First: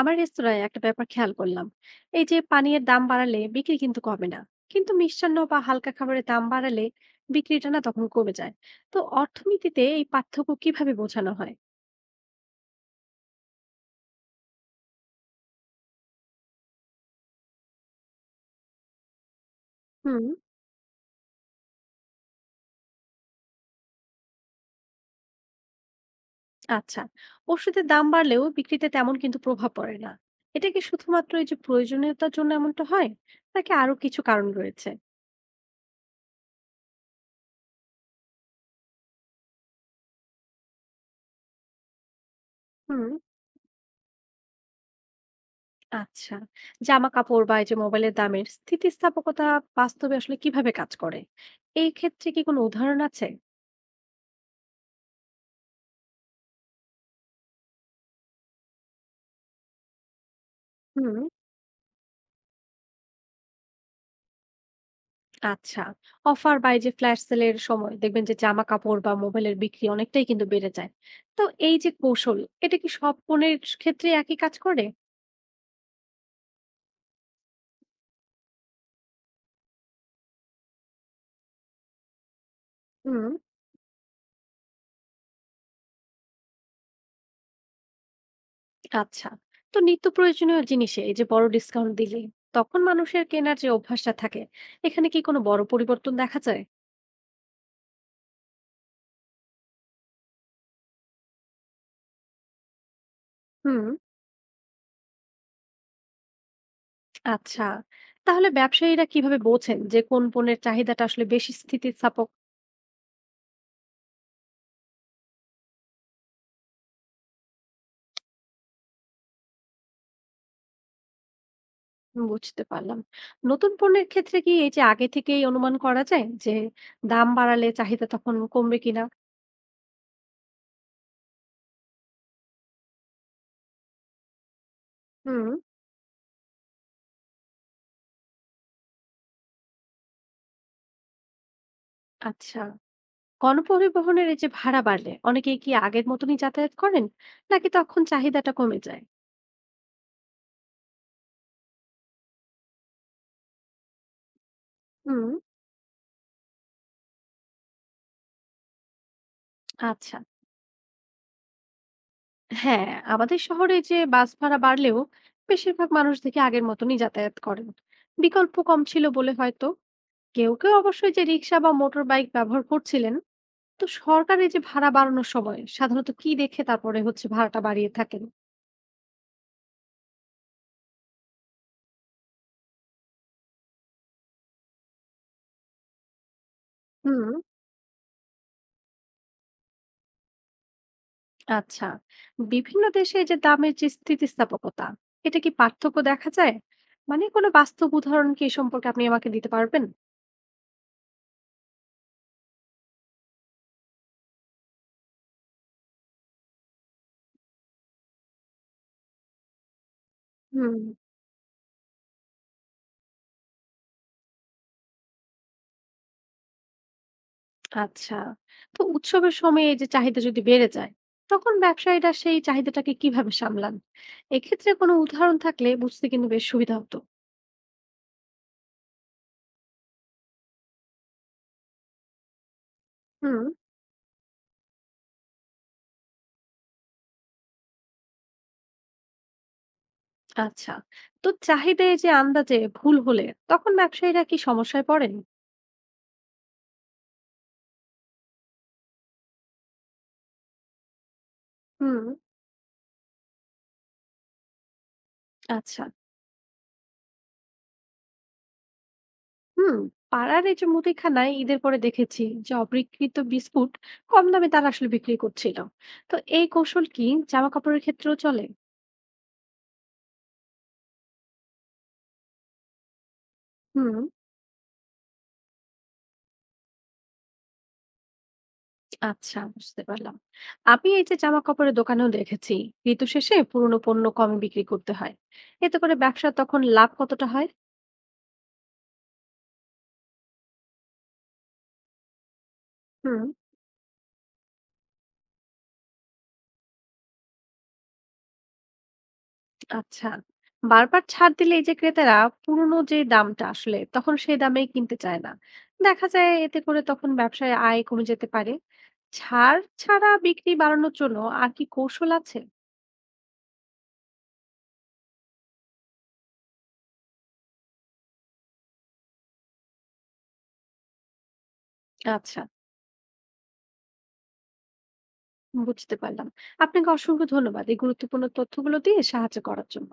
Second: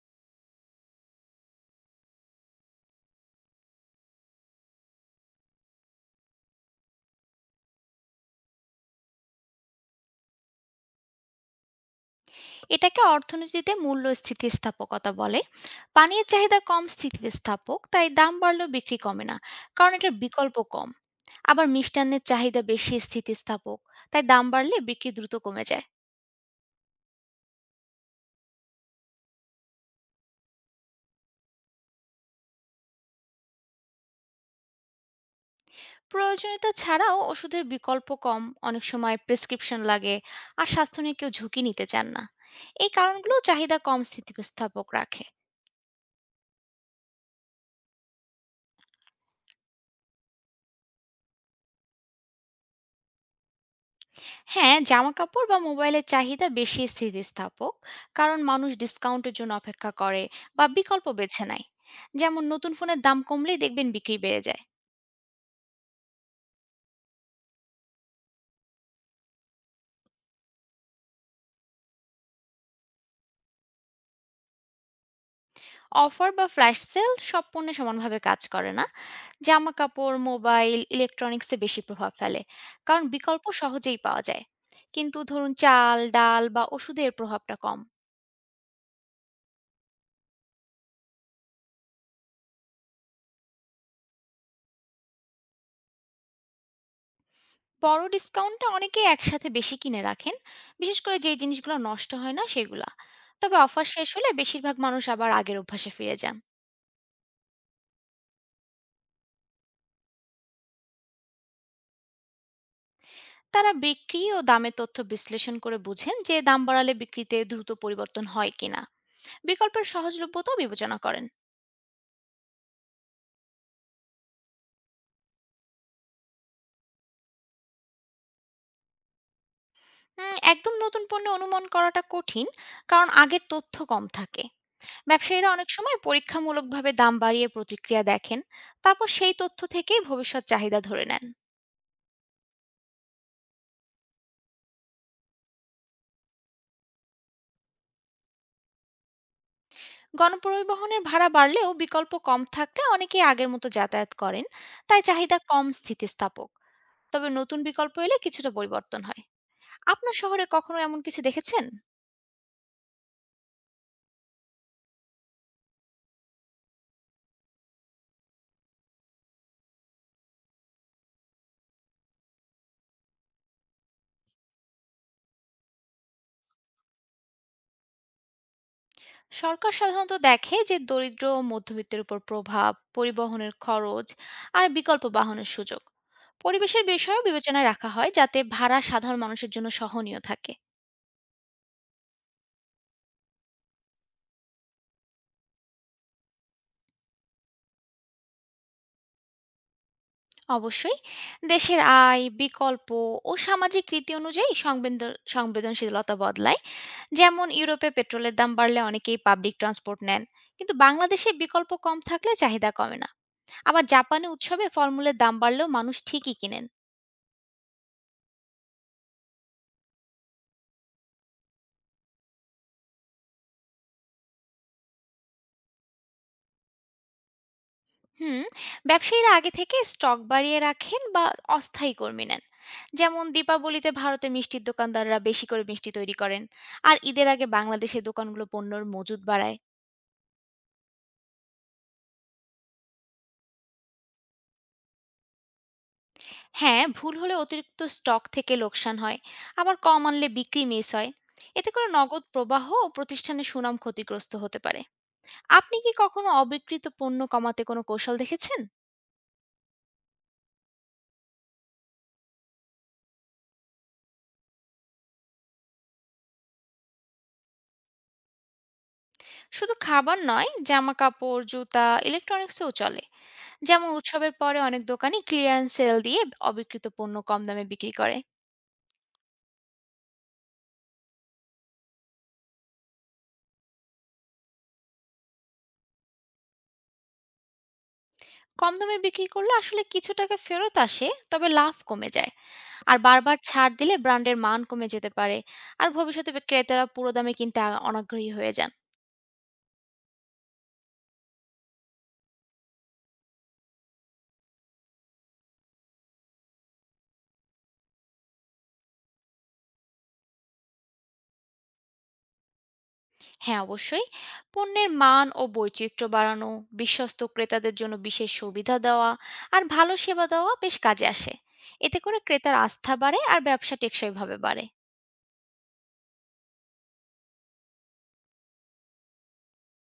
আমার রেস্তোরাঁয় একটা ব্যাপার খেয়াল করলাম। এই যে পানীয়ের দাম বাড়ালে বিক্রি কিন্তু কমে না, কিন্তু মিষ্টান্ন বা হালকা খাবারের দাম বাড়ালে বিক্রিটা না তখন কমে যায়। তো অর্থনীতিতে এই পার্থক্য কিভাবে বোঝানো হয়? এটাকে অর্থনীতিতে মূল্য স্থিতিস্থাপকতা বলে। পানির চাহিদা কম স্থিতিস্থাপক, তাই দাম বাড়লেও বিক্রি কমে না, কারণ এটার হুম। বিকল্প কম। আবার মিষ্টান্নের চাহিদা বেশি স্থিতিস্থাপক, তাই দাম বাড়লে বিক্রি দ্রুত কমে যায়। আচ্ছা। ওষুধের দাম বাড়লেও বিক্রিতে তেমন কিন্তু প্রভাব পড়ে না। এটা কি শুধুমাত্র এই যে প্রয়োজনীয়তার জন্য এমনটা হয়, নাকি আরো কিছু কারণ রয়েছে? প্রয়োজনীয়তা ছাড়াও ওষুধের বিকল্প কম, অনেক সময় প্রেসক্রিপশন লাগে, আর স্বাস্থ্য নিয়ে কেউ ঝুঁকি নিতে চান না। এই হুম। কারণগুলো চাহিদা কম স্থিতিস্থাপক রাখে। আচ্ছা। জামা কাপড় বা এই যে মোবাইলের দামের স্থিতিস্থাপকতা বাস্তবে আসলে কিভাবে কাজ করে? এই ক্ষেত্রে কি কোনো উদাহরণ আছে? হ্যাঁ, জামাকাপড় বা মোবাইলের চাহিদা বেশি স্থিতিস্থাপক, কারণ মানুষ ডিসকাউন্টের জন্য অপেক্ষা করে বা বিকল্প হুম। বেছে নেয়। যেমন নতুন ফোনের দাম কমলেই দেখবেন বিক্রি বেড়ে যায়। আচ্ছা। অফার বা এই যে ফ্ল্যাশ সেলের সময় দেখবেন যে জামা কাপড় বা মোবাইলের বিক্রি অনেকটাই কিন্তু বেড়ে যায়। তো এই যে কৌশল, এটা কি সব পণ্যের ক্ষেত্রে একই কাজ করে? অফার বা ফ্ল্যাশ সেল সব পণ্যে সমানভাবে কাজ করে না। জামা কাপড়, মোবাইল, ইলেকট্রনিক্সে বেশি প্রভাব ফেলে, কারণ হুম। বিকল্প সহজেই পাওয়া যায়। কিন্তু ধরুন, চাল, ডাল বা ওষুধের প্রভাবটা কম। আচ্ছা। তো নিত্য প্রয়োজনীয় জিনিসে এই যে বড় ডিসকাউন্ট দিলে তখন মানুষের কেনার যে অভ্যাসটা থাকে, এখানে কি কোনো বড় পরিবর্তন দেখা যায়? বড় ডিসকাউন্টটা অনেকেই একসাথে বেশি কিনে রাখেন, বিশেষ করে যে জিনিসগুলো নষ্ট হয় না সেগুলা। তবে হুম। অফার শেষ হলে বেশিরভাগ মানুষ আবার আগের অভ্যাসে ফিরে যান। আচ্ছা। তাহলে ব্যবসায়ীরা কিভাবে বোঝেন যে কোন পণ্যের চাহিদাটা আসলে বেশি স্থিতিস্থাপক? তারা বিক্রি ও দামের তথ্য বিশ্লেষণ করে বুঝেন যে দাম বাড়ালে বিক্রিতে দ্রুত পরিবর্তন হয় কিনা। বিকল্পের সহজলভ্যতাও বিবেচনা করেন। বুঝতে পারলাম। নতুন পণ্যের ক্ষেত্রে কি এই যে আগে থেকেই অনুমান করা যায় যে দাম বাড়ালে চাহিদা তখন কমবে কিনা? একদম নতুন পণ্য অনুমান করাটা কঠিন, কারণ আগের তথ্য কম থাকে। হুম। ব্যবসায়ীরা অনেক সময় পরীক্ষামূলকভাবে দাম বাড়িয়ে প্রতিক্রিয়া দেখেন। তারপর সেই তথ্য থেকেই ভবিষ্যৎ চাহিদা ধরে নেন। আচ্ছা। গণপরিবহনের এই যে ভাড়া বাড়লে অনেকেই কি আগের মতনই যাতায়াত করেন, নাকি তখন চাহিদাটা কমে যায়? গণপরিবহনের ভাড়া বাড়লেও বিকল্প কম থাকলে অনেকেই আগের মতো যাতায়াত করেন, তাই হুম। চাহিদা কম স্থিতিস্থাপক। তবে নতুন বিকল্প এলে কিছুটা পরিবর্তন হয়। আপনার আচ্ছা। শহরে কখনো এমন কিছু দেখেছেন? হ্যাঁ, আমাদের শহরে যে বাস ভাড়া বাড়লেও বেশিরভাগ মানুষ দেখি আগের মতনই যাতায়াত করেন। বিকল্প কম ছিল বলে হয়তো। কেউ কেউ অবশ্যই যে রিক্সা বা মোটর বাইক ব্যবহার করছিলেন। তো সরকার এই যে ভাড়া বাড়ানোর সময় সাধারণত কি দেখে তারপরে হচ্ছে ভাড়াটা বাড়িয়ে থাকেন? সরকার সাধারণত দেখে যে দরিদ্র ও মধ্যবিত্তের উপর প্রভাব, পরিবহনের খরচ, আর বিকল্প বাহনের সুযোগ। পরিবেশের বিষয়ও হুম। বিবেচনায় রাখা হয়, যাতে ভাড়া সাধারণ মানুষের জন্য সহনীয় থাকে। আচ্ছা। বিভিন্ন দেশে এই যে দামের যে স্থিতিস্থাপকতা, এটা কি পার্থক্য দেখা যায়? মানে কোনো বাস্তব উদাহরণ কি এ সম্পর্কে আপনি আমাকে দিতে পারবেন? অবশ্যই। দেশের আয়, বিকল্প ও সামাজিক রীতি অনুযায়ী সংবেদনশীলতা বদলায়। যেমন ইউরোপে পেট্রোলের দাম বাড়লে অনেকেই পাবলিক ট্রান্সপোর্ট নেন, কিন্তু হুম। বাংলাদেশে বিকল্প কম থাকলে চাহিদা কমে না। আবার জাপানে উৎসবে ফলমূলের দাম বাড়লেও মানুষ ঠিকই কিনেন। আচ্ছা। তো উৎসবের সময় এই যে চাহিদা যদি বেড়ে যায়, তখন ব্যবসায়ীরা সেই চাহিদাটাকে কিভাবে সামলান? এক্ষেত্রে কোনো উদাহরণ থাকলে বুঝতে কিন্তু বেশ সুবিধা হতো। হুম। ব্যবসায়ীরা আগে থেকে স্টক বাড়িয়ে রাখেন বা অস্থায়ী কর্মী নেন। যেমন হুম। দীপাবলিতে ভারতে মিষ্টির দোকানদাররা বেশি করে মিষ্টি তৈরি করেন। আর ঈদের আগে বাংলাদেশে দোকানগুলো পণ্যর মজুদ বাড়ায়। আচ্ছা। তো চাহিদায় যে আন্দাজে ভুল হলে তখন ব্যবসায়ীরা কি সমস্যায় পড়েন? হ্যাঁ, ভুল হলে অতিরিক্ত স্টক থেকে লোকসান হয়। আবার কম আনলে বিক্রি মিস হয়। এতে করে হুম। নগদ প্রবাহ ও প্রতিষ্ঠানের সুনাম ক্ষতিগ্রস্ত হতে পারে। আপনি আচ্ছা। কি কখনো অবিক্রিত পণ্য কমাতে কোনো কৌশল দেখেছেন? হুম। পাড়ার এই যে মুদিখানায় ঈদের পরে দেখেছি যে অবিকৃত বিস্কুট কম দামে তারা আসলে বিক্রি করছিল। তো এই কৌশল কি জামা কাপড়ের ক্ষেত্রেও চলে? শুধু খাবার নয়, জামাকাপড়, জুতা, ইলেকট্রনিক্সেও চলে। যেমন হুম। উৎসবের পরে অনেক দোকানই ক্লিয়ারেন্স সেল দিয়ে অবিক্রিত পণ্য কম দামে বিক্রি করে। আচ্ছা, বুঝতে পারলাম। আমি এই যে জামা কাপড়ের দোকানেও দেখেছি ঋতু শেষে পুরনো পণ্য কমে বিক্রি করতে হয়। এতে করে ব্যবসা তখন লাভ কতটা হয়? কম দামে বিক্রি করলে আসলে কিছু টাকা ফেরত আসে, তবে লাভ কমে যায়। আর হুম। বারবার ছাড় দিলে ব্র্যান্ডের মান কমে যেতে পারে। আর ভবিষ্যতে ক্রেতারা পুরো দামে কিনতে অনাগ্রহী হয়ে যান। আচ্ছা। বারবার ছাড় দিলে এই যে ক্রেতারা পুরনো যে দামটা আসলে তখন সেই দামেই কিনতে চায় না। দেখা যায় এতে করে তখন ব্যবসায় আয় কমে যেতে পারে। ছাড় ছাড়া বিক্রি বাড়ানোর জন্য আর কি কৌশল আছে? হ্যাঁ, অবশ্যই। পণ্যের মান ও বৈচিত্র্য বাড়ানো, বিশ্বস্ত ক্রেতাদের জন্য বিশেষ সুবিধা দেওয়া, আর ভালো সেবা দেওয়া বেশ কাজে আসে। এতে করে আচ্ছা, ক্রেতার আস্থা বাড়ে আর ব্যবসা টেকসইভাবে বাড়ে। বুঝতে পারলাম। আপনাকে অসংখ্য ধন্যবাদ এই গুরুত্বপূর্ণ তথ্যগুলো দিয়ে সাহায্য করার জন্য।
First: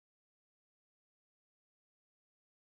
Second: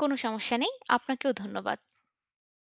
কোনো সমস্যা নেই, আপনাকেও ধন্যবাদ।